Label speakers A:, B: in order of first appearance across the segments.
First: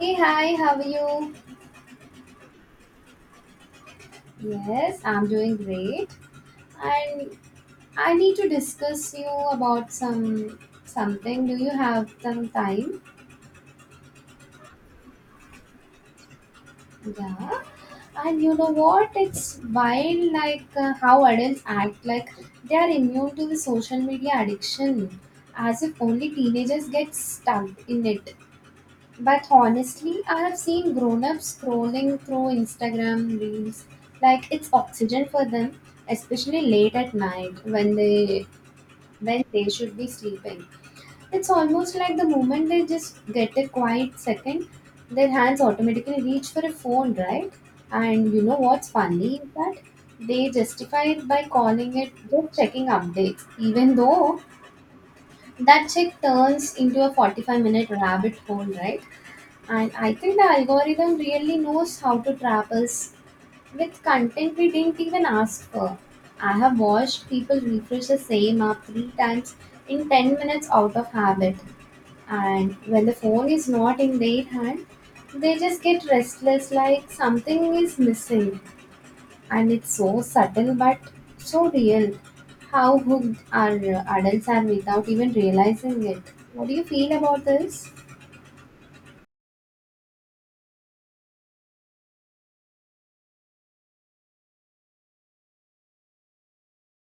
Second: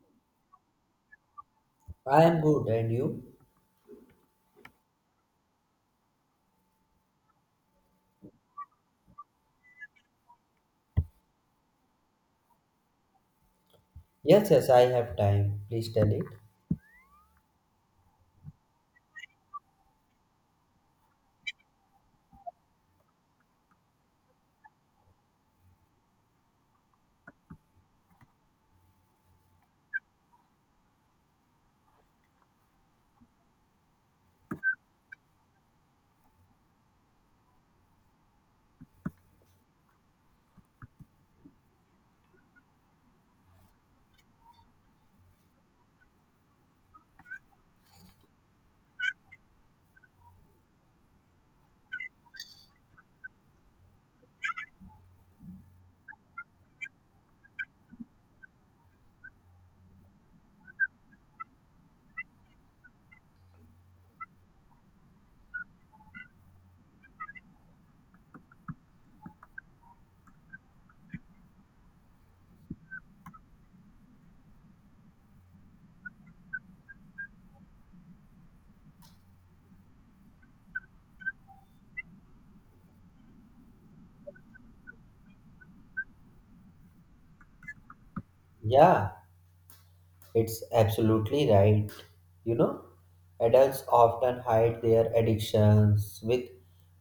A: Hey, hi, how are you?
B: I am good, and you?
A: Yes, I'm doing great. And I need to discuss you about something. Do you have some time?
B: Yes, yes, I have time. Please tell it.
A: Yeah. And you know what? It's wild like how adults act like they are immune to the social media addiction as if only teenagers get stuck in it. But honestly, I have seen grown ups scrolling through Instagram reels like it's oxygen for them, especially late at night when they should be sleeping. It's almost like the moment they just get a quiet second, their hands automatically reach for a phone, right? And you know what's funny is that they justify it by calling it just checking updates, even though that check turns into a 45-minute rabbit hole, right? And I think the algorithm really knows how to trap us with content we didn't even ask for. I have watched people refresh the same app three times in 10 minutes out of habit. And when the phone is not in their hand, they just get restless like something is missing. And it's so subtle but so real. How hooked our adults are without even realizing it. What do you feel about this?
B: Yeah, it's absolutely right. You know, adults often hide their addictions with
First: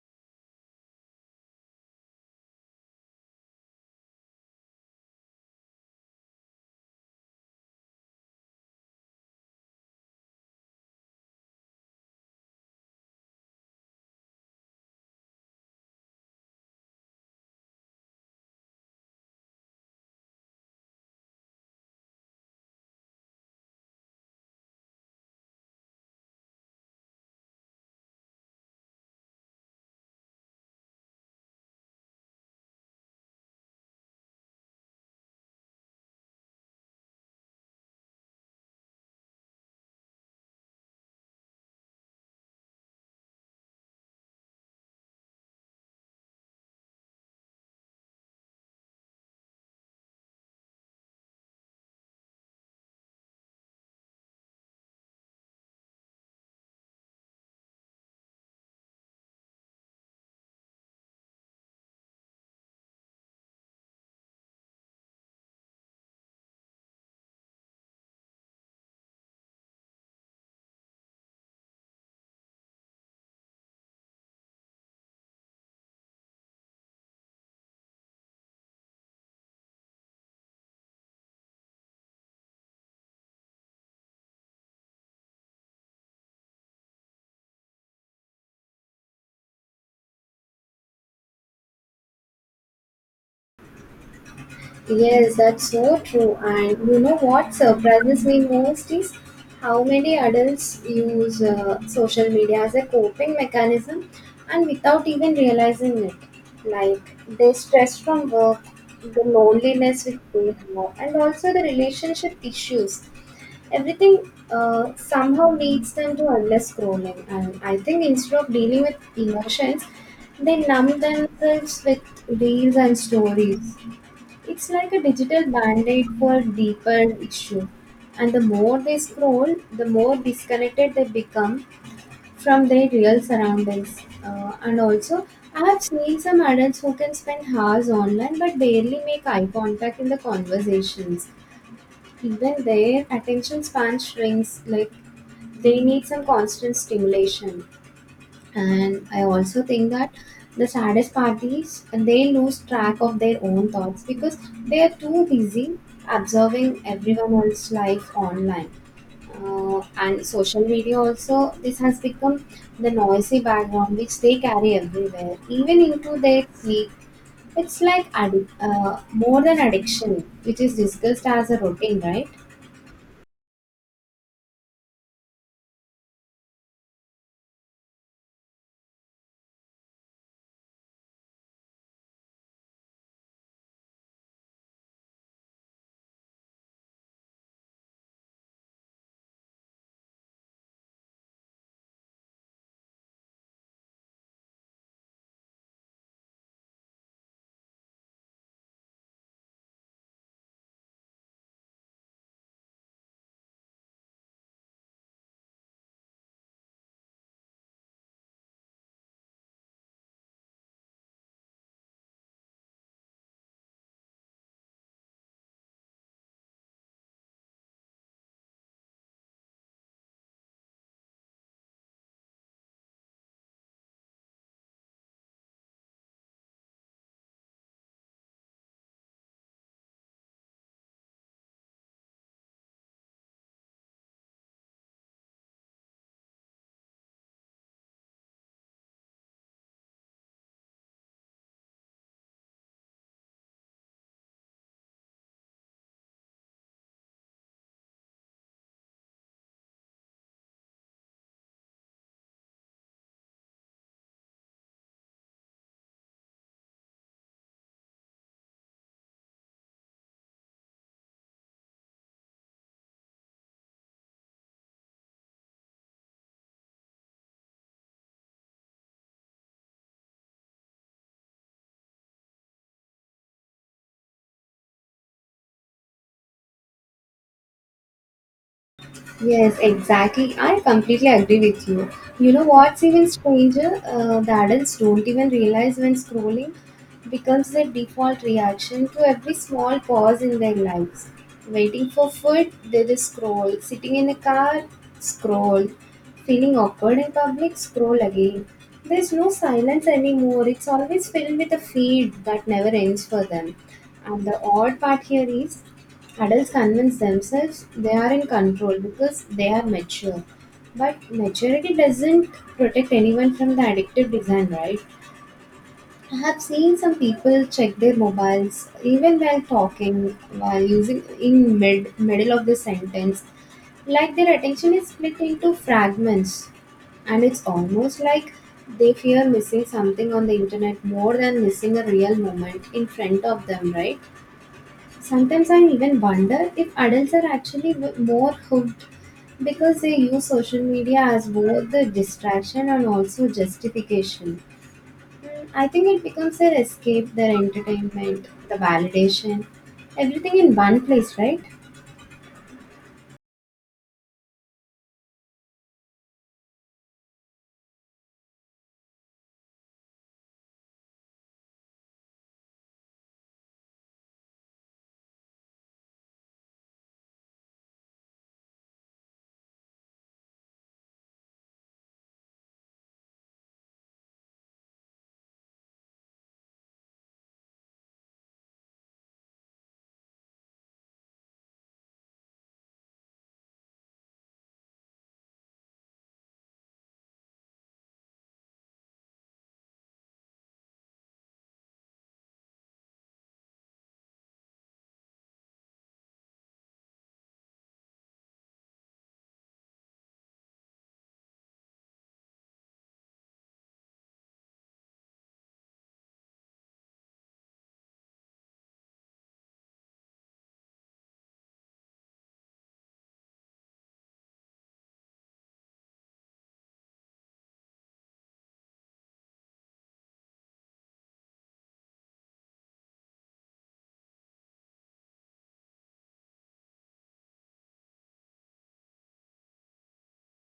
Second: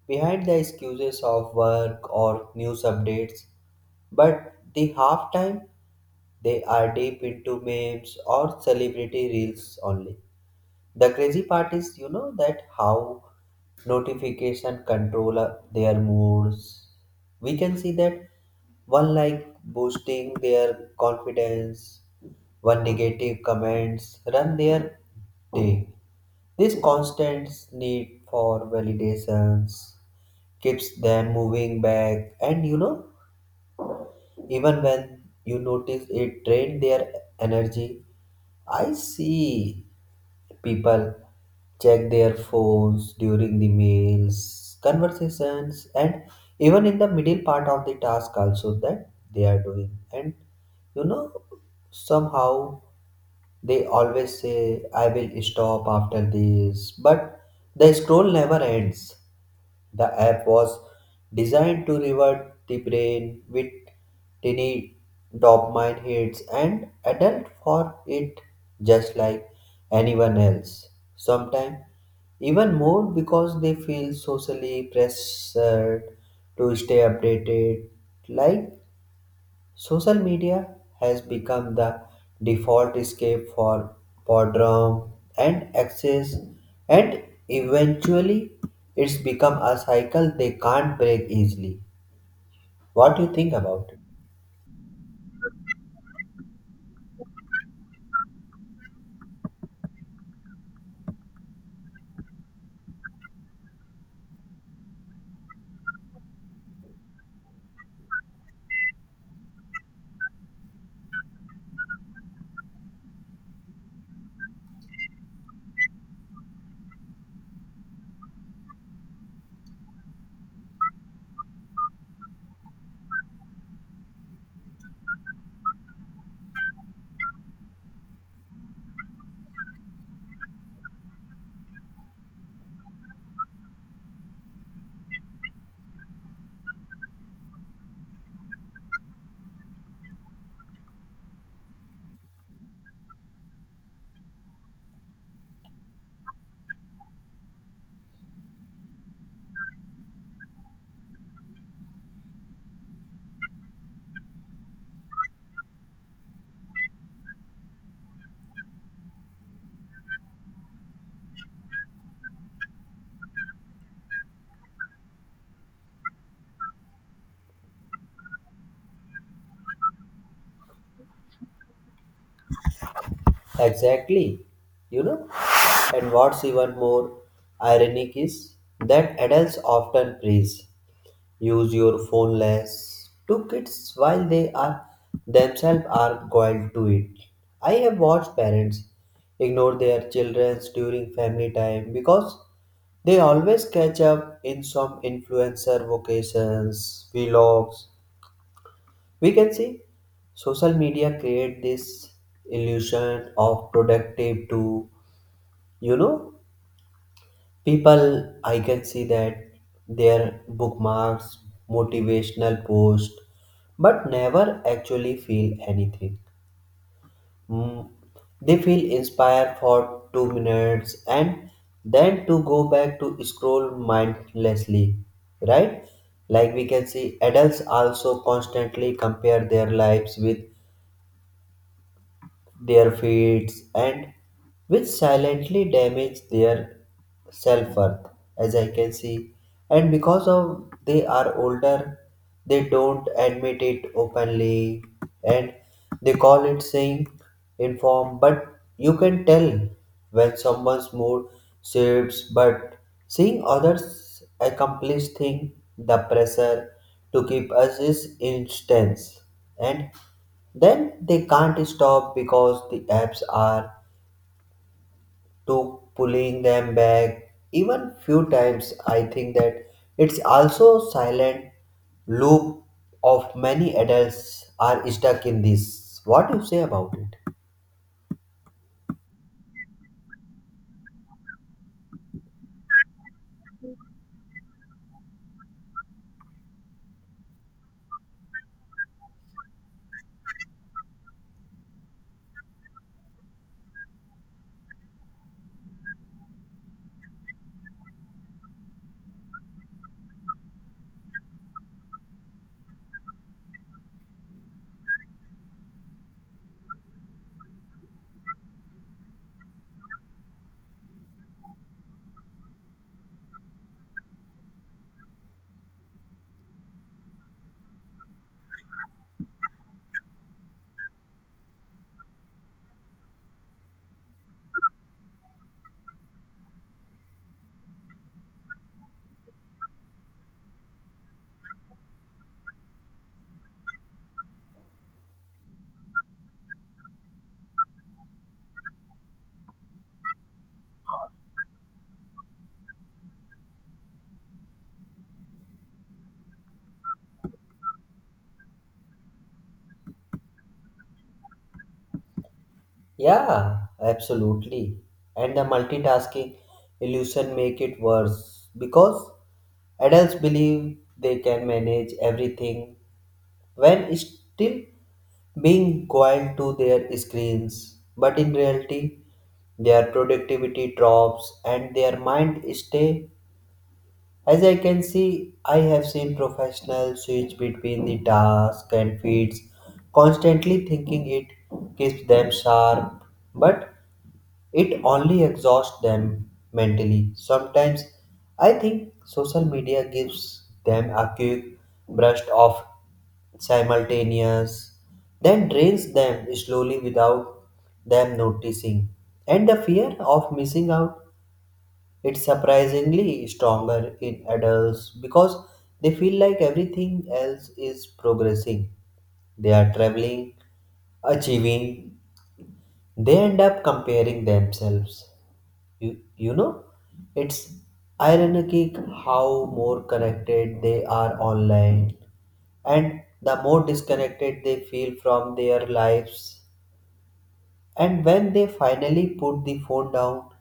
B: behind the excuses of work or news updates, but the half time they are deep into memes or celebrity reels only. The crazy part is, that how notification control their moods. We can see that one like boosting their confidence, one negative comments run their day. This constant need for validations keeps them moving back, and even when you notice it drain their energy. I see people check their phones during the meals, conversations, and even in the middle part of the task also that they are doing. And you know, somehow they always say, I will stop after this, but the scroll never ends. The app was designed to reward the brain with tiny dopamine hits and adult for it just like anyone else. Sometimes even more because they feel socially pressured to stay updated. Like social media has become the default escape for boredom and excess, and eventually it's become a cycle they can't break easily. What do you think about it?
A: Yes, that's so true. And you know what surprises me most is how many adults use social media as a coping mechanism and without even realizing it. Like the stress from work, the loneliness with people, and also the relationship issues. Everything somehow leads them to endless scrolling. And I think instead of dealing with emotions, they numb themselves with reels and stories. It's like a digital band-aid for deeper issue. And the more they scroll, the more disconnected they become from their real surroundings. And also, I have seen some adults who can spend hours online but barely make eye contact in the conversations. Even their attention span shrinks, like they need some constant stimulation. And I also think that the saddest part is they lose track of their own thoughts because they are too busy observing everyone else's life online. And social media also, this has become the noisy background which they carry everywhere, even into their sleep. It's like more than addiction, which is discussed as a routine, right?
B: Exactly. You know? And what's even more ironic is that adults often praise use your phone less to kids while they are themselves are guiled to it. I have watched parents ignore their children during family time because they always catch up in some influencer vocations, vlogs. We can see social media create this illusion of productive too. You know, people I can see that their bookmarks motivational posts but never actually feel anything. Mm, they feel inspired for 2 minutes and then to go back to scroll mindlessly, right. Like we can see adults also constantly compare their lives with their feeds and which silently damage their self-worth, as I can see. And because of they are older, they don't admit it openly, and they call it saying inform, but you can tell when someone's mood shifts but seeing others accomplish thing. The pressure to keep us is intense, and then they can't stop because the apps are to pulling them back. Even few times I think that it's also silent loop of many adults are stuck in this. What you say about it?
A: Yes, exactly. I completely agree with you. You know what's even stranger? The adults don't even realize when scrolling becomes their default reaction to every small pause in their lives. Waiting for food, they just scroll. Sitting in a car, scroll. Feeling awkward in public, scroll again. There's no silence anymore. It's always filled with a feed that never ends for them. And the odd part here is, adults convince themselves they are in control because they are mature. But maturity doesn't protect anyone from the addictive design, right? I have seen some people check their mobiles even while talking, while using in middle of the sentence, like their attention is split into fragments, and it's almost like they fear missing something on the internet more than missing a real moment in front of them, right? Sometimes I even wonder if adults are actually more hooked because they use social media as both the distraction and also justification. Mm, I think it becomes their escape, their entertainment, the validation, everything in one place, right?
B: Yeah, absolutely. And the multitasking illusion make it worse because adults believe they can manage everything when still being coiled to their screens, but in reality, their productivity drops and their mind stay. As I can see, I have seen professionals switch between the task and feeds, constantly thinking it keeps them sharp, but it only exhausts them mentally. Sometimes I think social media gives them a quick brush off simultaneous, then drains them slowly without them noticing. And the fear of missing out is surprisingly stronger in adults because they feel like everything else is progressing. They are traveling, achieving, they end up comparing themselves. you, you know, it's ironic how more connected they are online and the more disconnected they feel from their lives. And when they finally put the phone down,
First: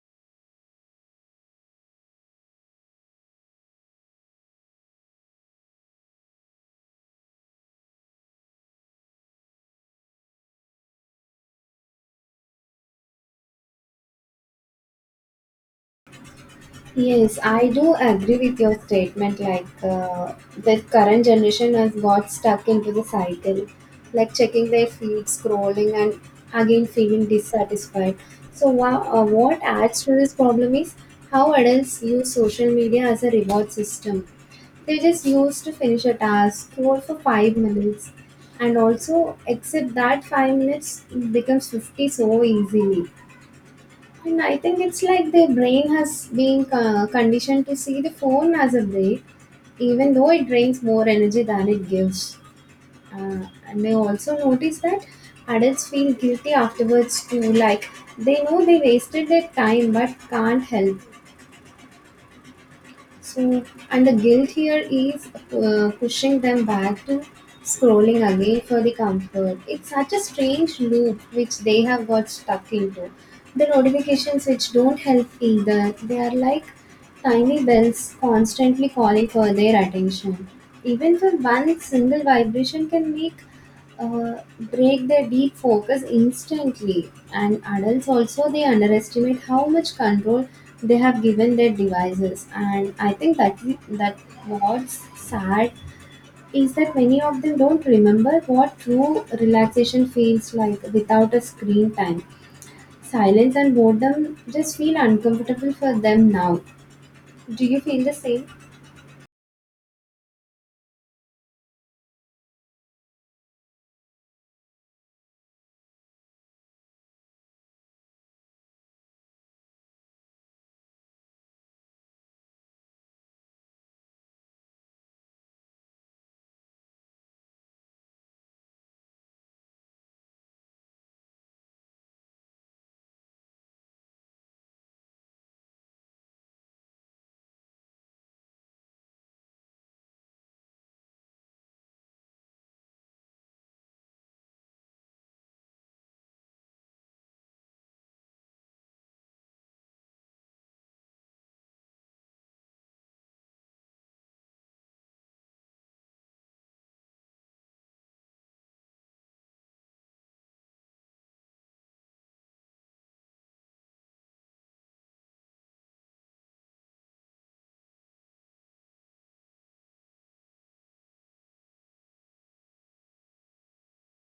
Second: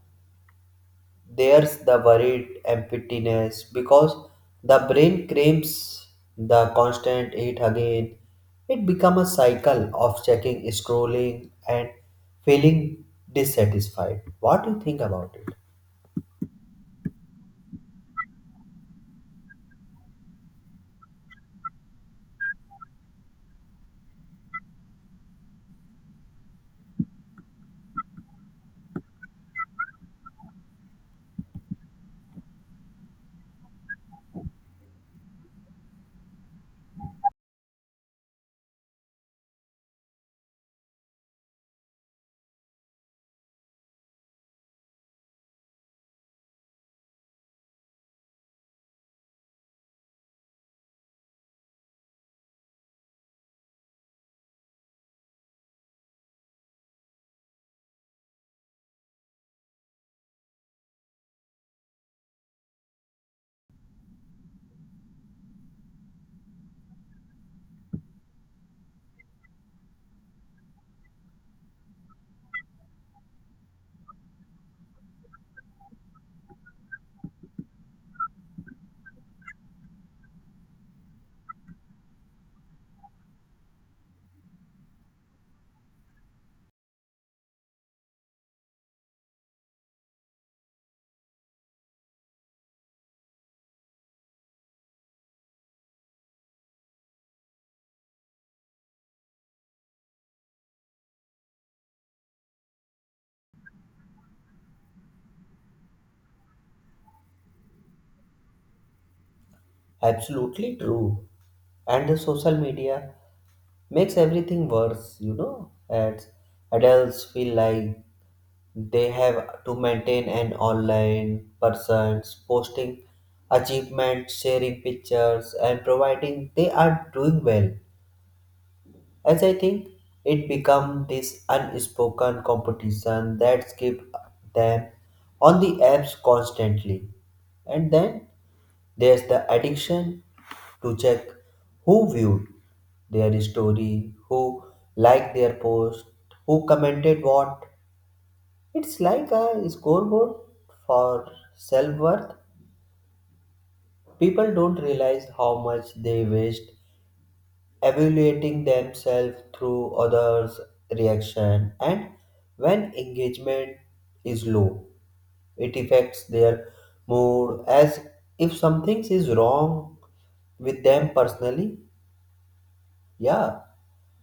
B: there's the worried emptiness because the brain craves the constant it again. It becomes a cycle of checking, scrolling, and feeling dissatisfied. What do you think about it?
A: Yes, I do agree with your statement. Like the current generation has got stuck into the cycle, like checking their feed, scrolling, and again feeling dissatisfied. So, what adds to this problem is how adults use social media as a reward system. They just use to finish a task, scroll for 5 minutes, and also accept that 5 minutes becomes 50 so easily, and I think it's like their brain has been conditioned to see the phone as a break, even though it drains more energy than it gives. And I also noticed that adults feel guilty afterwards too, like they know they wasted their time but can't help. So, and the guilt here is pushing them back to scrolling again for the comfort. It's such a strange loop which they have got stuck into. The notifications which don't help either, they are like tiny bells constantly calling for their attention. Even for one single vibration can make break their deep focus instantly, and adults also they underestimate how much control they have given their devices, and I think that what's sad is that many of them don't remember what true relaxation feels like without a screen time. Silence and boredom just feel uncomfortable for them now. Do you feel the same?
B: Absolutely true. And the social media makes everything worse, as adults feel like they have to maintain an online persons posting achievements, sharing pictures and providing they are doing well. As I think it become this unspoken competition that keep them on the apps constantly. And then there's the addiction to check who viewed their story, who liked their post, who commented what. It's like a scoreboard for self worth. People don't realize how much they waste evaluating themselves through others' reaction, and when engagement is low, it affects their mood as if something is wrong with them personally. Yeah,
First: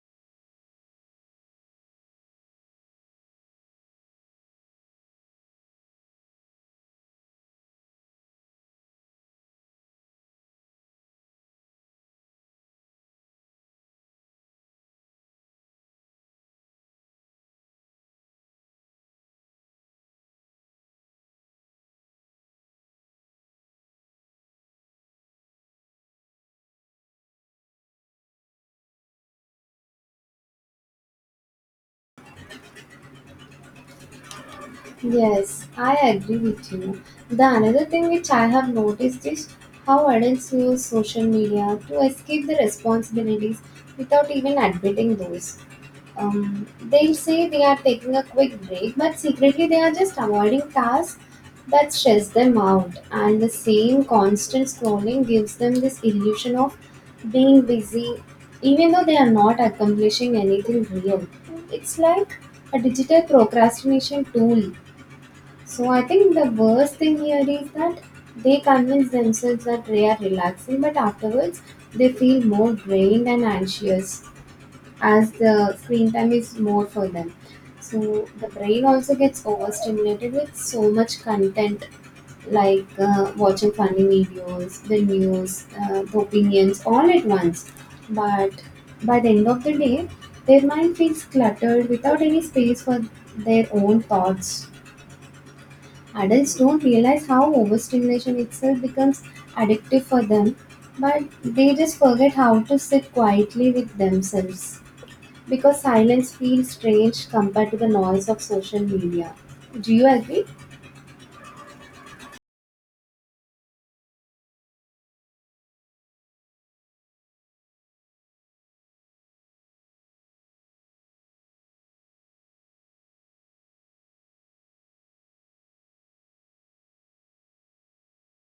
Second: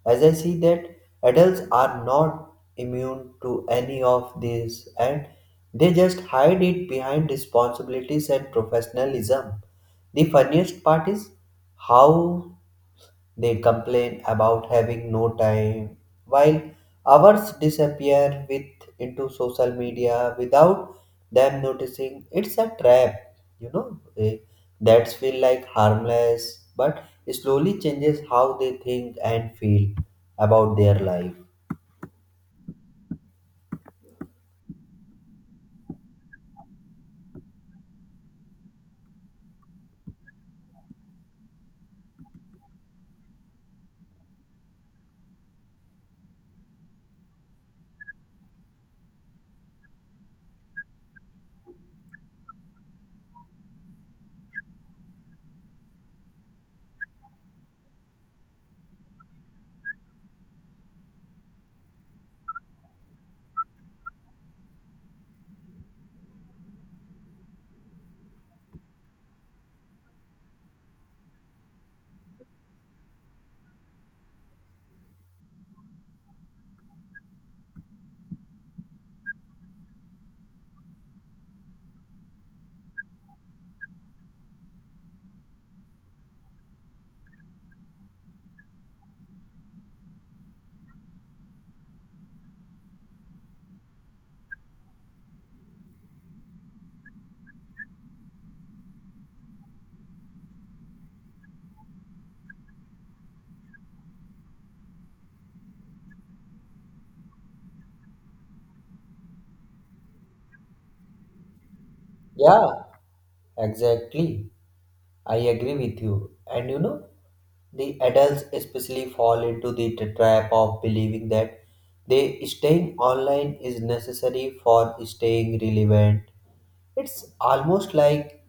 B: as I see that adults are not immune to any of this and they just hide it behind responsibilities and professionalism. The funniest part is how they complain about having no time, while hours disappear with into social media without them noticing. It's a trap, you know. That's feel like harmless, but slowly changes how they think and feel about their life.
A: Yes, I agree with you. The another thing which I have noticed is how adults use social media to escape the responsibilities without even admitting those. They say they are taking a quick break, but secretly they are just avoiding tasks that stress them out. And the same constant scrolling gives them this illusion of being busy, even though they are not accomplishing anything real. It's like a digital procrastination tool, so I think the worst thing here is that they convince themselves that they are relaxing, but afterwards they feel more drained and anxious as the screen time is more for them. So the brain also gets overstimulated with so much content like watching funny videos, the news, the opinions all at once. But by the end of the day, their mind feels cluttered without any space for their own thoughts. Adults don't realize how overstimulation itself becomes addictive for them, but they just forget how to sit quietly with themselves because silence feels strange compared to the noise of social media. Do you agree?
B: Yeah, exactly. I agree with you. And the adults especially fall into the trap of believing that they staying online is necessary for staying relevant. It's almost like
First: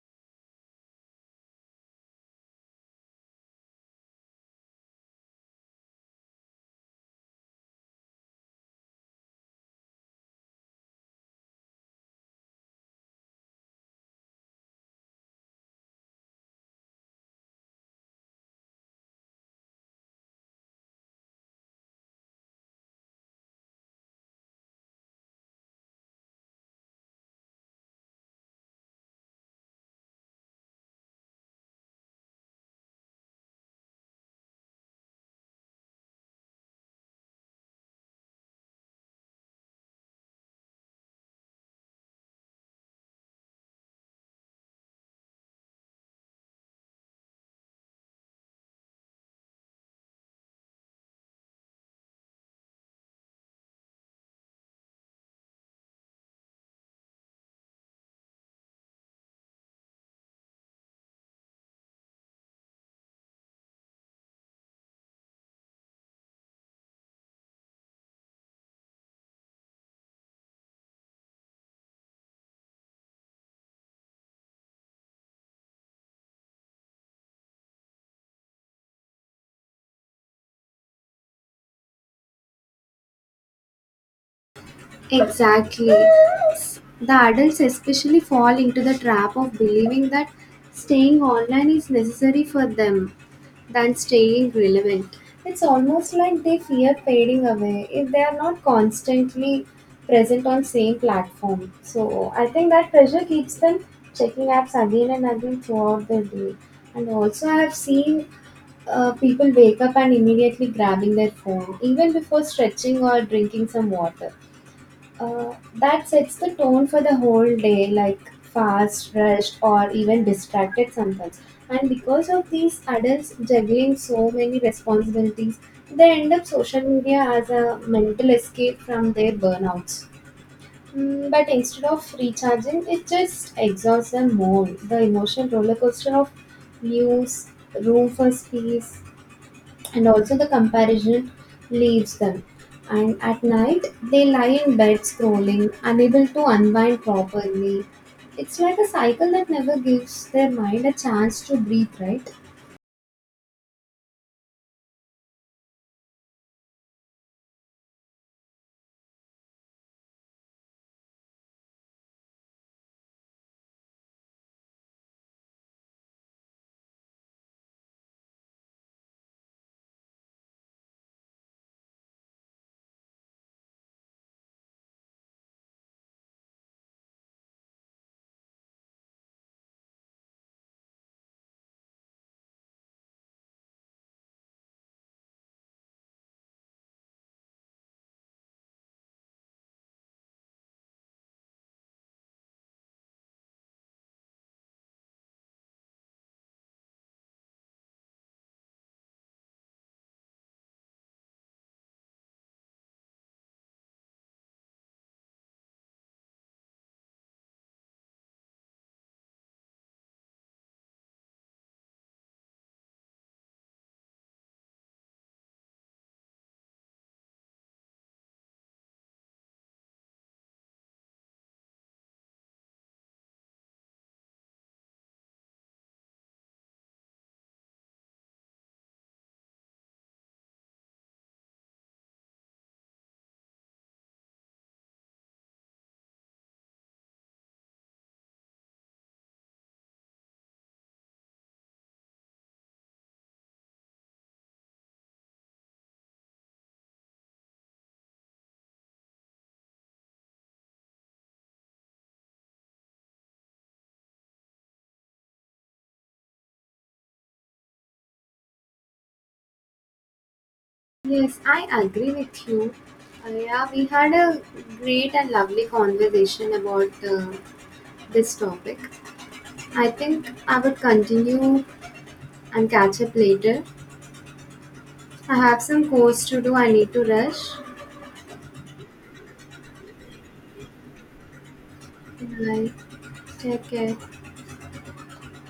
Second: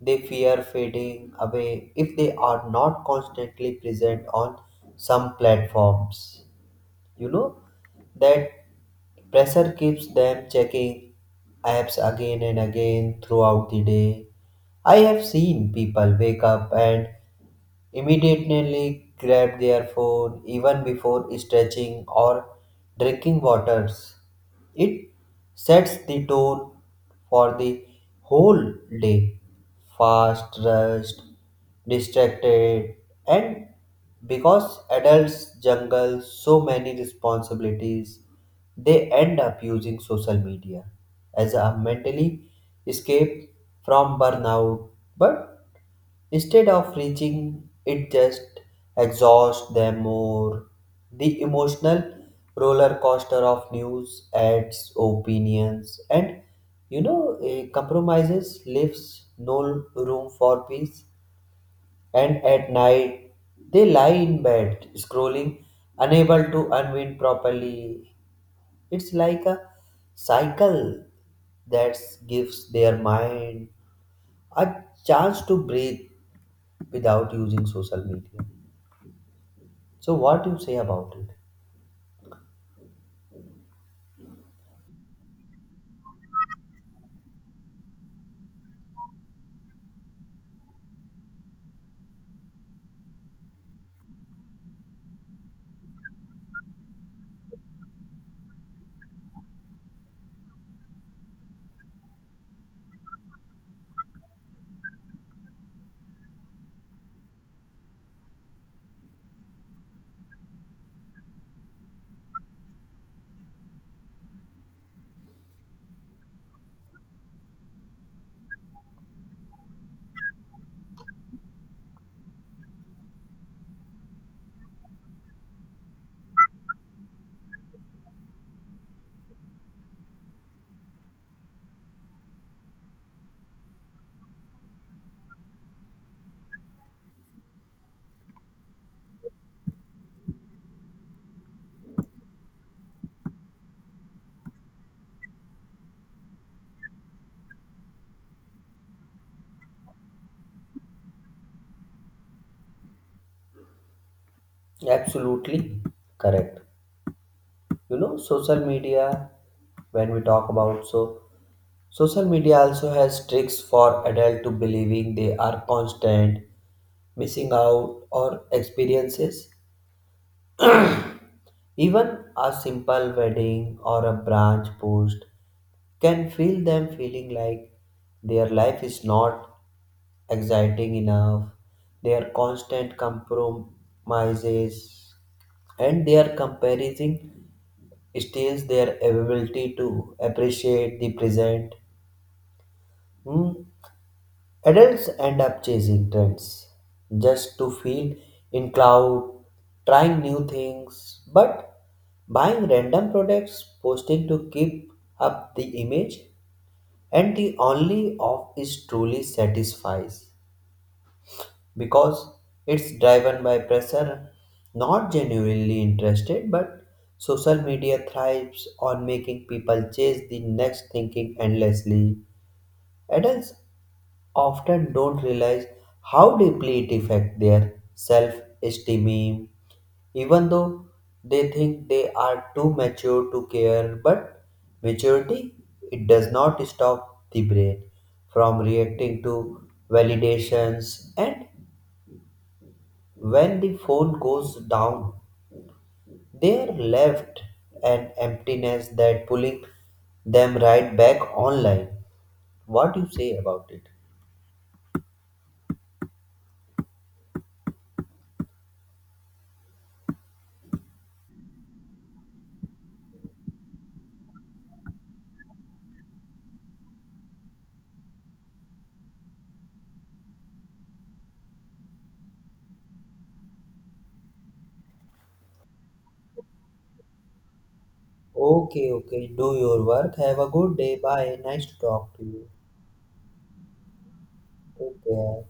B: they fear fading away if they are not constantly present on some platforms. You know that pressure keeps them checking apps again and again throughout the day. I have seen people wake up and immediately grab their phone even before stretching or drinking waters. It sets the tone for the whole day. Fast, rushed, distracted, and because adults juggle so many responsibilities, they end up using social media as a mentally escape from burnout. But instead of reaching, it just exhausts them more. The emotional roller coaster of news, ads, opinions, and compromises leaves no room for peace. And at night, they lie in bed, scrolling, unable to unwind properly. It's like a cycle that gives their mind a chance to breathe without using social media. So, what do you say about it?
A: Exactly. The adults especially fall into the trap of believing that staying online is necessary for them than staying relevant. It's almost like they fear fading away if they are not constantly present on same platform. So I think that pressure keeps them checking apps again and again throughout the day. And also I have seen people wake up and immediately grabbing their phone even before stretching or drinking some water. Uh, that sets the tone for the whole day, like fast, rushed, or even distracted sometimes. And because of these adults juggling so many responsibilities, they end up social media as a mental escape from their burnouts. Mm, but instead of recharging, it just exhausts them more. The emotional roller coaster of news, room for space, and also the comparison leaves them. And at night, they lie in bed scrolling, unable to unwind properly. It's like a cycle that never gives their mind a chance to breathe, right?
B: Absolutely correct. Social media, when we talk about so, social media also has tricks for adult to believing they are constant, missing out, or experiences. Even a simple wedding or a branch post can feel them feeling like their life is not exciting enough. Their constant compromises and their comparison steals their ability to appreciate the present. Hmm, Adults end up chasing trends just to feel in cloud, trying new things, but buying random products, posting to keep up the image, and the only off is truly satisfies. Because it's driven by pressure, not genuinely interested, but social media thrives on making people chase the next thinking endlessly. Adults often don't realize how deeply it affects their self esteem, even though they think they are too mature to care. But maturity it does not stop the brain from reacting to validations, and when the phone goes down, they are left an emptiness that pulling them right back online. What do you say about it?
A: Yes, I agree with you. Yeah, we had a great and lovely conversation about this topic. I think I would continue and catch up later. I have some course to do, I need to rush.
B: Okay, okay, do your work. Have a good day. Bye. Nice to talk to you.
A: Bye. Take care.
B: Take care.